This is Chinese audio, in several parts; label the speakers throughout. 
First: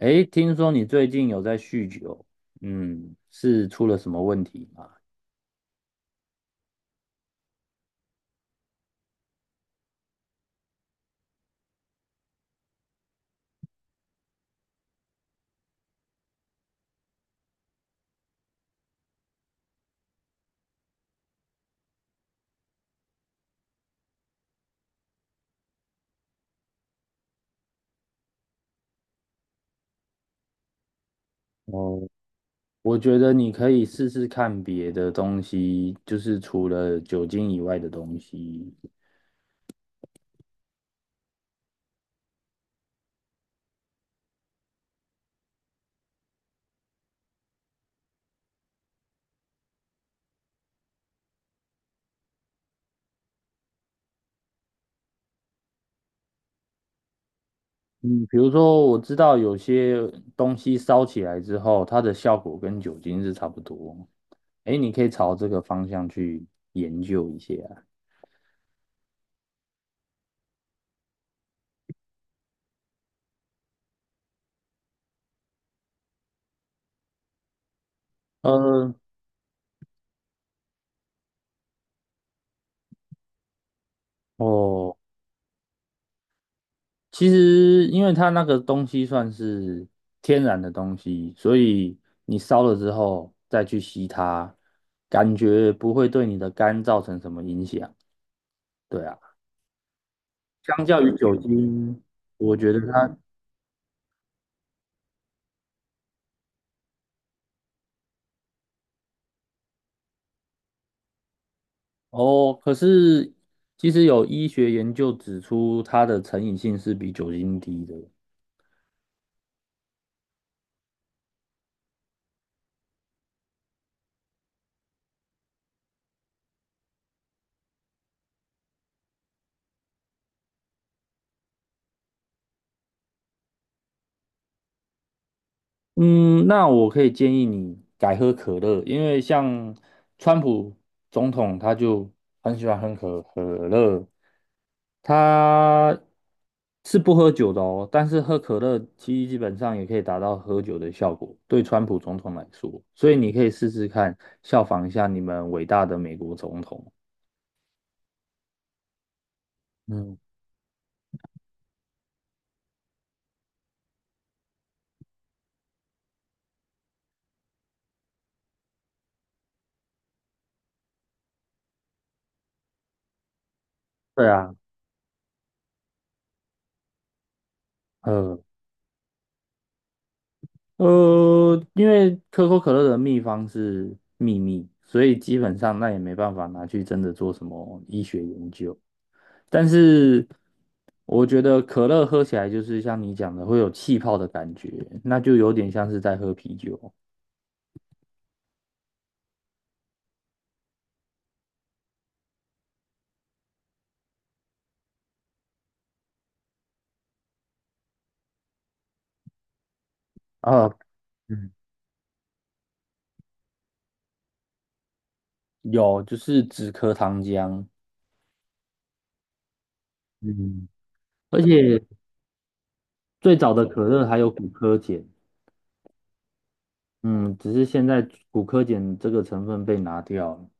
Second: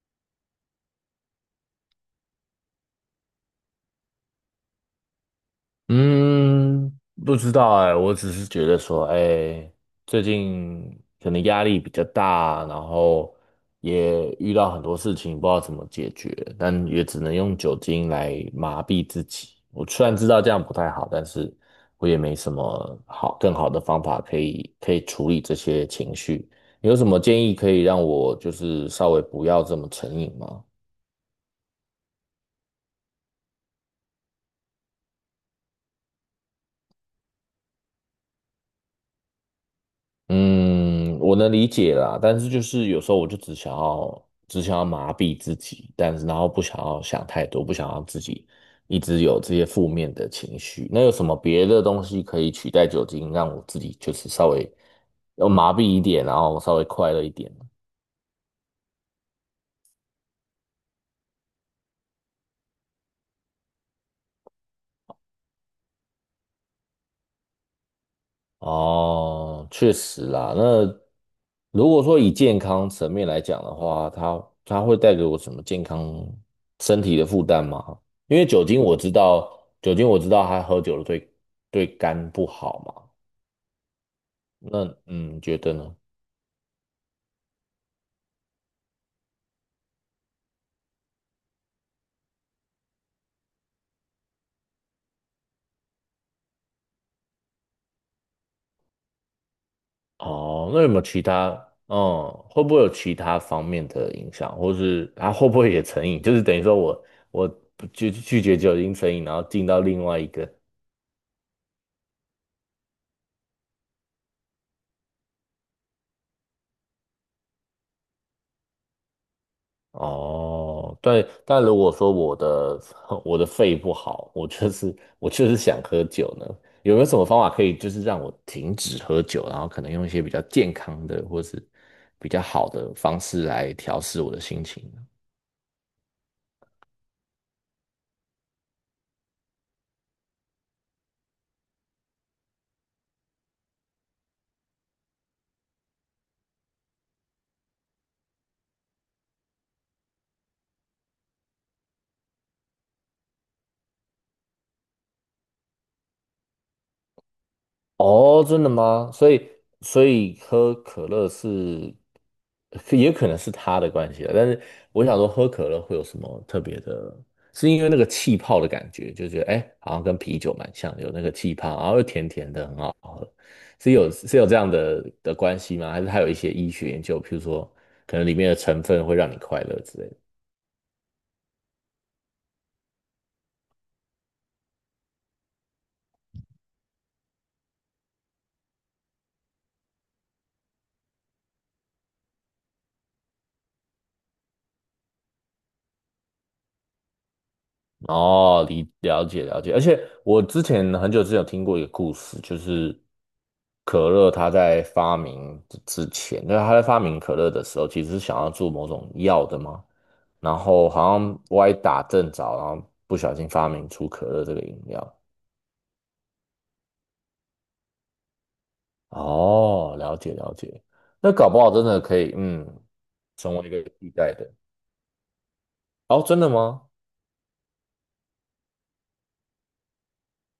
Speaker 1: 诶，听说你最近有在酗酒，嗯，是出了什么问题吗？
Speaker 2: 嗯，不知道哎，我只是觉得说，哎，最近可能压力比较大，然后也遇到很多事情，不知道怎么解决，但也只能用酒精来麻痹自己。我虽然知道这样不太好，但是我也没什么好更好的方法可以处理这些情绪。你有什么建议可以让我就是稍微不要这么成瘾吗？
Speaker 1: 哦，我觉得你可以试试看别的东西，就是除了酒精以外的东西。
Speaker 2: 嗯，我能理解啦，但是就是有时候我就只想要麻痹自己，但是然后不想要想太多，不想要自己一直有这些负面的情绪。那有什么别的东西可以取代酒精，让我自己就是稍微要麻痹一点，然后稍微快乐一点？
Speaker 1: 嗯，比如说我知道有些东西烧起来之后，它的效果跟酒精是差不多。诶，你可以朝这个方向去研究一下。
Speaker 2: 哦，确实啦。那如果说以健康层面来讲的话，它会带给我什么健康身体的负担吗？因为酒精
Speaker 1: 呃，
Speaker 2: 我知道，酒精我知道它喝酒了对肝不好嘛。那
Speaker 1: 哦，
Speaker 2: 你觉得呢？
Speaker 1: 其实，因为它那个东西算是天然的东西，所以你烧了之后再去吸它，感觉不会对你的肝造成什么影响。对啊，
Speaker 2: 哦，那
Speaker 1: 相
Speaker 2: 有没
Speaker 1: 较
Speaker 2: 有
Speaker 1: 于
Speaker 2: 其
Speaker 1: 酒
Speaker 2: 他？
Speaker 1: 精，
Speaker 2: 嗯，
Speaker 1: 我
Speaker 2: 会
Speaker 1: 觉
Speaker 2: 不
Speaker 1: 得
Speaker 2: 会有其
Speaker 1: 它
Speaker 2: 他方面的影响，或是它会不会也成瘾？就是等于说我拒绝酒精成瘾，然后进到另外一个。
Speaker 1: 哦，可是其实有医学研究指出，它的成瘾性是比酒精低的。
Speaker 2: 哦，对，但如果说我的 我的肺不好，我就是 我就是想喝酒呢，有没有什么方法可以就是让我停止喝酒，然后可能用一些比较健康的或是比较好的方式来调试我的心情呢？
Speaker 1: 嗯，那我可以建议你改喝可乐，因为像川普总统他就很喜欢喝可乐，他是不喝酒的哦，但是喝可乐基本上也可以达到喝酒的效果，对川普总统来说，所以你可以试试看，效仿一下你们伟大的美国总统。
Speaker 2: 哦，真的吗？所以，所
Speaker 1: 嗯，
Speaker 2: 以喝可乐是，可也可能是他的关系了。但是我想说，喝可乐会有什么特别的？是因为那个气泡的感觉，就觉得哎，诶好像跟啤酒蛮像的，有那个气泡，然后又甜甜的，很好喝。是有
Speaker 1: 对
Speaker 2: 是有
Speaker 1: 啊，
Speaker 2: 这样的关系吗？还是它有一些医学研究，譬如说可能里
Speaker 1: 呃，
Speaker 2: 面的成分会让你快乐之类的？
Speaker 1: 因为可口可乐的秘方是秘密，所以基本上那也没办法拿去真的做什么医学研究。但是我觉得可乐喝起来就是像你讲的会有气泡的感觉，那就有点像是在喝啤酒
Speaker 2: 哦，理了解了解，而且我之前很久之前有听过一个故事，就是可乐它在发明之前，那是它在发明可乐的时候，其实是想要做某种药的嘛，然
Speaker 1: 啊。
Speaker 2: 后好像
Speaker 1: 嗯
Speaker 2: 歪打正着，然后不小心发明出可乐这个饮料。
Speaker 1: 有，就是止咳糖浆，
Speaker 2: 哦，了解了
Speaker 1: 嗯，
Speaker 2: 解，那
Speaker 1: 而
Speaker 2: 搞不好
Speaker 1: 且
Speaker 2: 真的可以，
Speaker 1: 最早
Speaker 2: 成
Speaker 1: 的
Speaker 2: 为一个
Speaker 1: 可乐
Speaker 2: 替
Speaker 1: 还有
Speaker 2: 代
Speaker 1: 骨
Speaker 2: 的。
Speaker 1: 科碱，
Speaker 2: 哦，真的吗？
Speaker 1: 嗯，只是现在骨科碱这个成分被拿掉了。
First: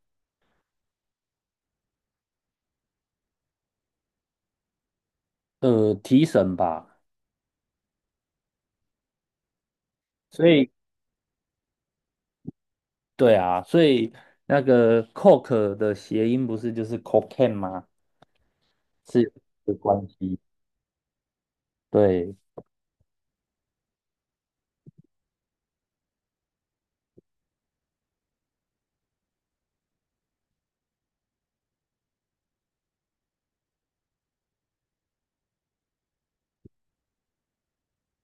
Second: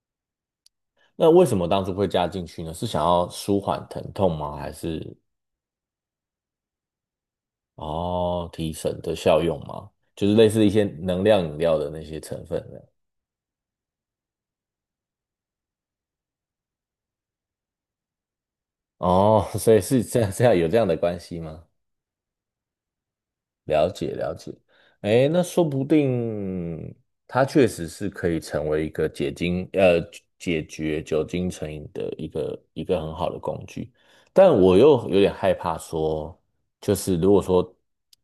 Speaker 2: 那为什么当初会加进去呢？是想要舒缓疼痛吗？还是？
Speaker 1: 提神吧。
Speaker 2: 哦，提神的效用吗？就是
Speaker 1: 所
Speaker 2: 类似
Speaker 1: 以。
Speaker 2: 一些能量饮料的那些成分的。
Speaker 1: 对啊，所以那个 coke 的谐音不是就是 cocaine 吗？是有
Speaker 2: 哦，
Speaker 1: 这
Speaker 2: 所
Speaker 1: 个
Speaker 2: 以是
Speaker 1: 关
Speaker 2: 这样，
Speaker 1: 系。
Speaker 2: 这样有这样的关系吗？
Speaker 1: 对，
Speaker 2: 了解了解，哎，那说不定它确实是可以成为一个解决酒精成瘾的一个很好的工具，但我又有点害怕说，就是如果说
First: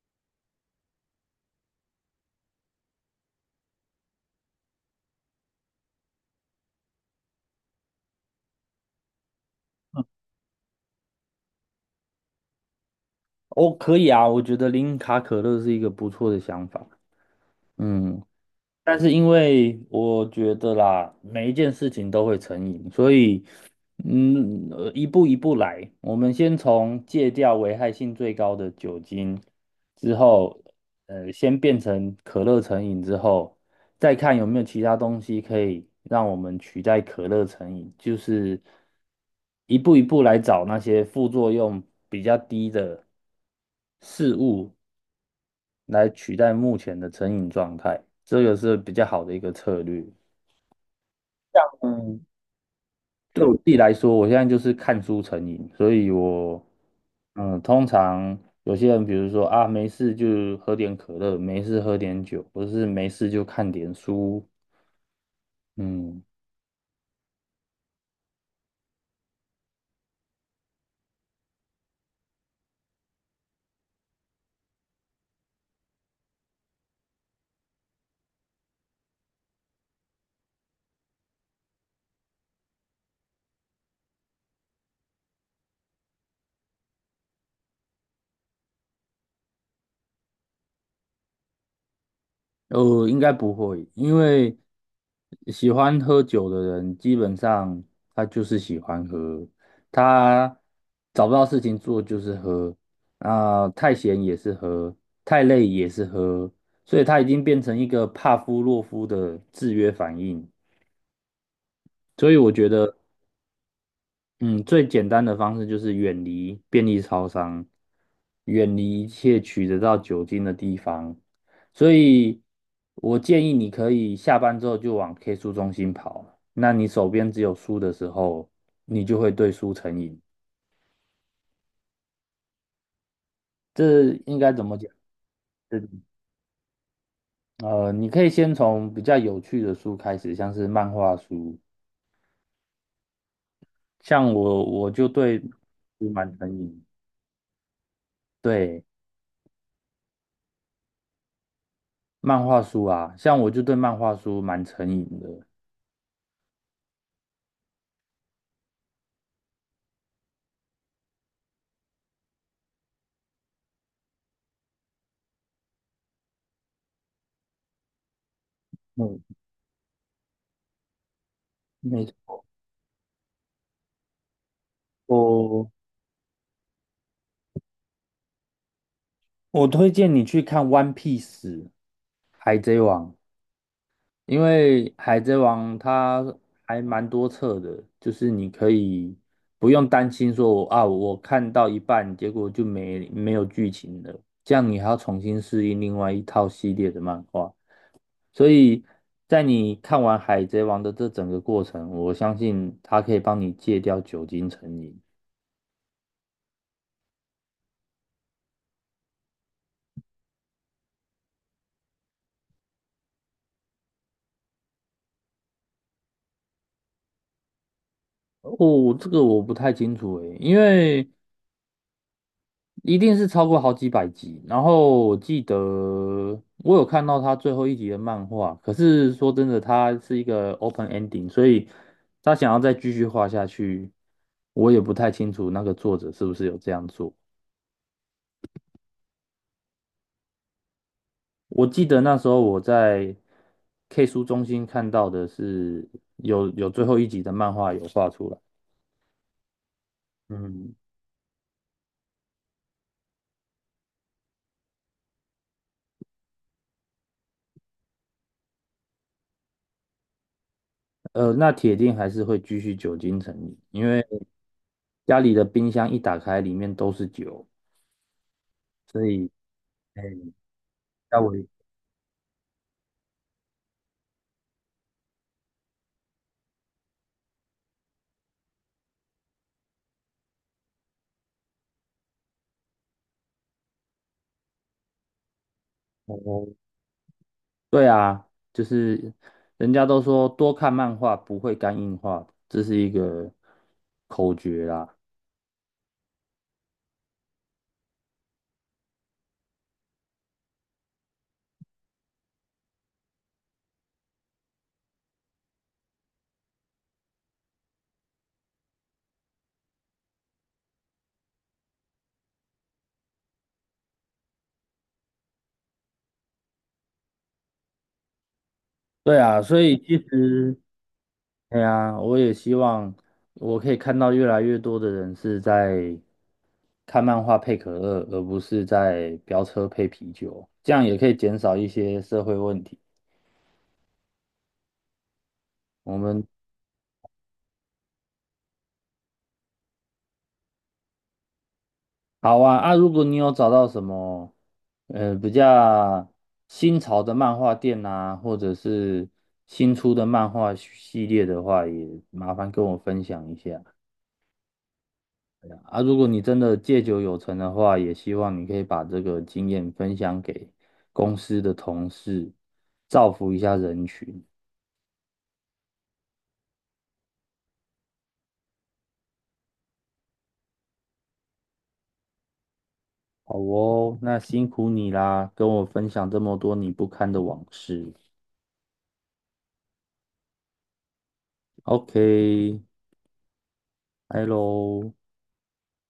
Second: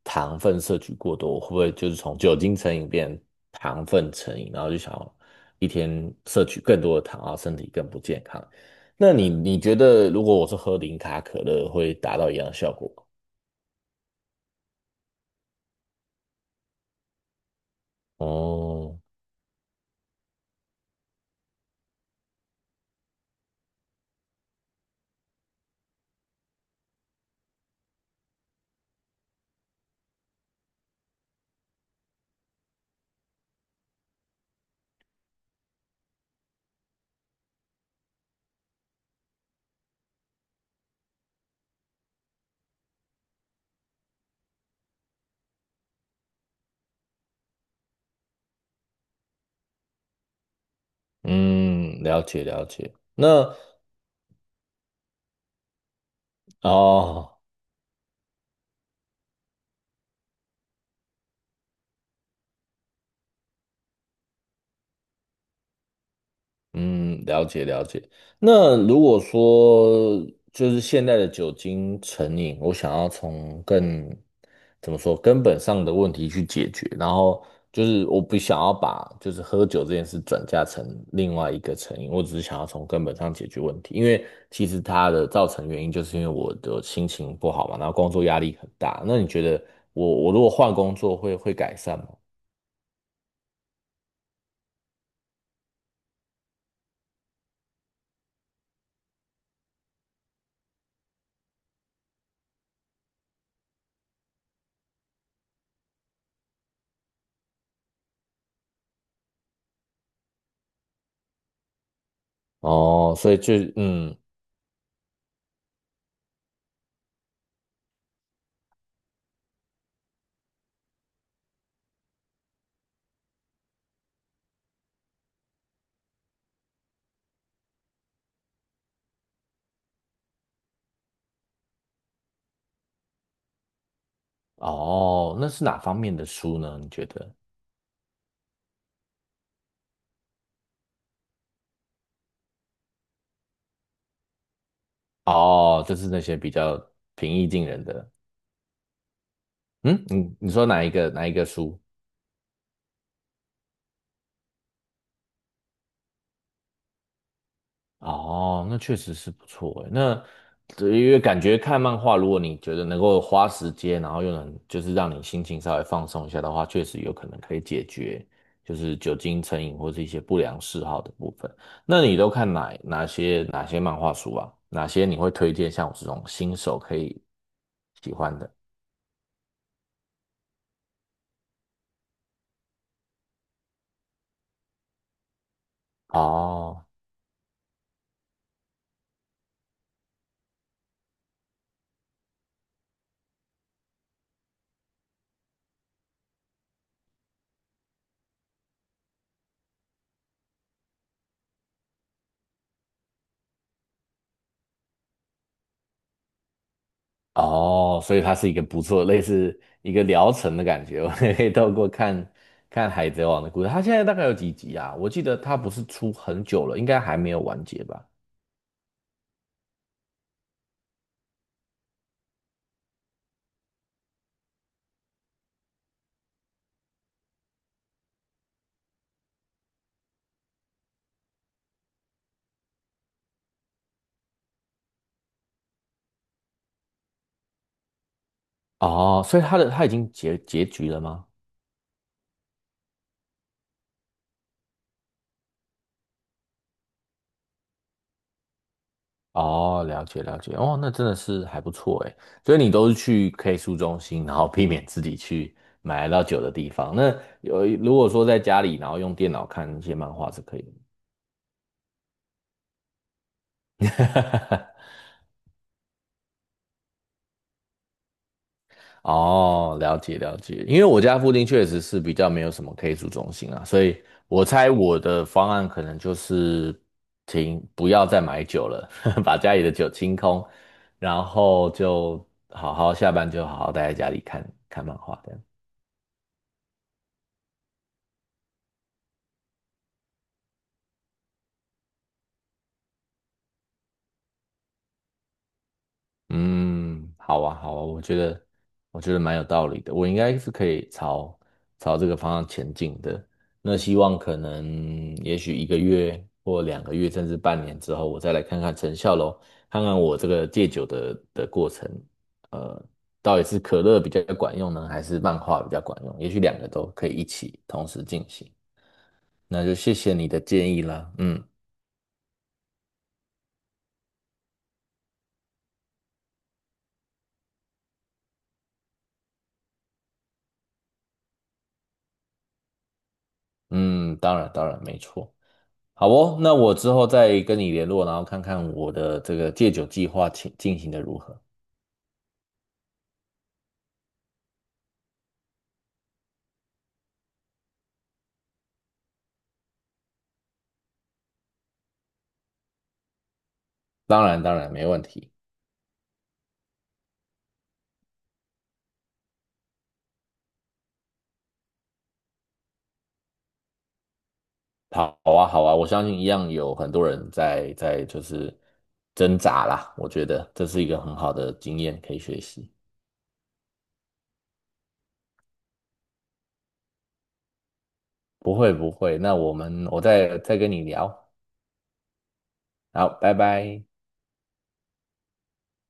Speaker 2: 糖分摄取过多，会不会就是从酒精成瘾变糖分成瘾，然后就想要一天摄取更多的糖，啊，身体更不健康？那你觉得如果我是喝零卡可乐，会达到一样的效果吗？
Speaker 1: 哦，可以啊，我觉得零卡可乐是一个不错的想法。嗯。
Speaker 2: 哦。
Speaker 1: 但是因为我觉得啦，每一件事情都会成瘾，所以，一步一步来。我们先从戒掉危害性最高的酒精，之后先变成可乐成瘾之后，再看有没有其他东西可以让我们取代可乐成瘾，就是一步一步来找那些副作用比较低的事物来取代目前的成瘾状态，这个是比较好的一个策略。
Speaker 2: 嗯，了
Speaker 1: 嗯，
Speaker 2: 解了解。
Speaker 1: 对我
Speaker 2: 那
Speaker 1: 自己来说，我现在就是看书成瘾，所以我，
Speaker 2: 哦，
Speaker 1: 嗯，通常有些人，比如说啊，没事就喝点可乐，没事喝点酒，或者是没事就看点书，嗯，
Speaker 2: 嗯，了解了解。那如果说就是现在的酒精成瘾，我想要从更怎么说根本上的问题去解决，然后就是我不想要把就是喝酒这件事转嫁成另外一个成瘾，我只是想要从根本上解决问题，因为其实它的造成原因就是因为我的心情不好嘛，然后工作压力很大。那你觉得我如果换工作会改善吗？
Speaker 1: 应该不会，因为喜欢喝酒的人，基本上他就是喜欢喝，他找不到事情做就是喝，啊、太闲也是喝，太累也是喝，所以他已经变成一个帕夫洛夫的制约反应。所以我觉得
Speaker 2: 哦，所以就
Speaker 1: 嗯，最简单的方式就是远离便利超商，远离一切取得到酒精的地方。所以，我建议你可以下班之后就往 K 书中心跑。那你手边只有书的时候，你就会对书成瘾。这应该怎么讲？
Speaker 2: 哦，那是哪
Speaker 1: 这
Speaker 2: 方面的书呢？你觉得？
Speaker 1: 你可以先从比较有趣的书开始，像是漫画书。像我，我就对
Speaker 2: 哦，就是
Speaker 1: 书
Speaker 2: 那
Speaker 1: 蛮
Speaker 2: 些
Speaker 1: 成
Speaker 2: 比较
Speaker 1: 瘾。
Speaker 2: 平易近人的。
Speaker 1: 对，
Speaker 2: 嗯，你说哪一个书？
Speaker 1: 漫画书啊，像我就对漫画书蛮成瘾的。
Speaker 2: 哦，那确实是不错诶。那对因为感觉看漫画，如果你觉得能够花时间，然后又能就是让你心情稍微放松一下的话，确实有可能可以解决就是酒
Speaker 1: 嗯
Speaker 2: 精成瘾或是一些不良嗜好的部分。那
Speaker 1: 没
Speaker 2: 你都
Speaker 1: 错，
Speaker 2: 看哪些漫画书啊？哪些你会推
Speaker 1: 我
Speaker 2: 荐像我这种新手可以喜欢的？
Speaker 1: 我推荐你去看《One Piece》海贼王，因为海贼王它还
Speaker 2: 哦。
Speaker 1: 蛮多册的，就是你可以不用担心说啊，我看到一半结果就没有剧情了，这样你还要重新适应另外一套系列的漫画，所以在你看完海贼王的这整个过程，我相信它可以帮你戒掉酒精成瘾。
Speaker 2: 哦，所以它是一个不错，类似一个疗程的感觉。我们可以透过看看《海贼王》的故事。它现在大概有几集啊？我记得它不是出很久了，应该还没有完结吧？
Speaker 1: 哦，这个我不太清楚诶，因为一定是超过好几百集。然后我记得我有看到他最后一集的漫画，可是说真的，他是一个 open ending，所以他想要再继续画下去，我也不太清楚那个作者是不是有这样做。
Speaker 2: 哦，所以它的它已经结局了吗？
Speaker 1: 我记得那时候我在 K 书中心看到的是有最后一集的漫画有画出来，
Speaker 2: 哦，了解了解。
Speaker 1: 嗯，
Speaker 2: 哦，那真的是还不错诶。所以你都是去 K 书中心，然后避免自己去买到酒的地方。那有如果说在家里，然后用电脑看一些漫画是可以的。
Speaker 1: 那铁定还是会继续久经成瘾，因为 家里的冰箱一打开，里面都是酒。
Speaker 2: 哦，了
Speaker 1: 哎
Speaker 2: 解了解，因为我家
Speaker 1: 要我
Speaker 2: 附近确实是比较没有什么 K 组中心啊，所以我猜我的方案可能就是停，不要再买酒了，把家里的酒清空，然后就好好下班就好好待在家里看看漫画这样。
Speaker 1: 哦，对啊，就是人家都说多看漫画不会肝硬化，这是一个口诀啦。
Speaker 2: 嗯，好啊，好啊，我觉得蛮有道理的，我应该是可以朝这个方向前进的。那希望可能也许一个月或两个月，甚至半年之后，我再来看看成效咯，看看我这个戒酒的过程，呃，到底是可乐比较管用呢，还是漫画比较管用？也许两个都可以一起同时进行。
Speaker 1: 对啊，所
Speaker 2: 那就
Speaker 1: 以
Speaker 2: 谢
Speaker 1: 其
Speaker 2: 谢你的
Speaker 1: 实，
Speaker 2: 建议啦，嗯
Speaker 1: 哎呀，我也希望我可以看到越来越多的人是在看漫画配可乐，而不是在飙车配啤酒，这样也可以减少一些社会问题。
Speaker 2: 嗯，当然当然没错。
Speaker 1: 我
Speaker 2: 好
Speaker 1: 们
Speaker 2: 哦，那我之后再跟你联络，然后看看我的这个戒酒计划进行的如何。
Speaker 1: 好啊，啊，如果你有找到什么，比较新潮的漫画店啊，或者是新出的漫画系列的话，也麻烦跟我分享一下。
Speaker 2: 当然，当然没问题。
Speaker 1: 啊，如果你真的戒酒有成的话，也希望你可以把这个经验分享给公司的同事，造福一下人群。
Speaker 2: 好啊，好啊，我相信一样有很多人在就是挣扎啦。我觉得这是一个很好的经验可以学习。
Speaker 1: 好哦，那辛苦你啦，跟我分享这么多你不堪的往事。
Speaker 2: 不会不会，那我们我再跟你聊。
Speaker 1: OK，
Speaker 2: 好，拜拜。
Speaker 1: 拜喽。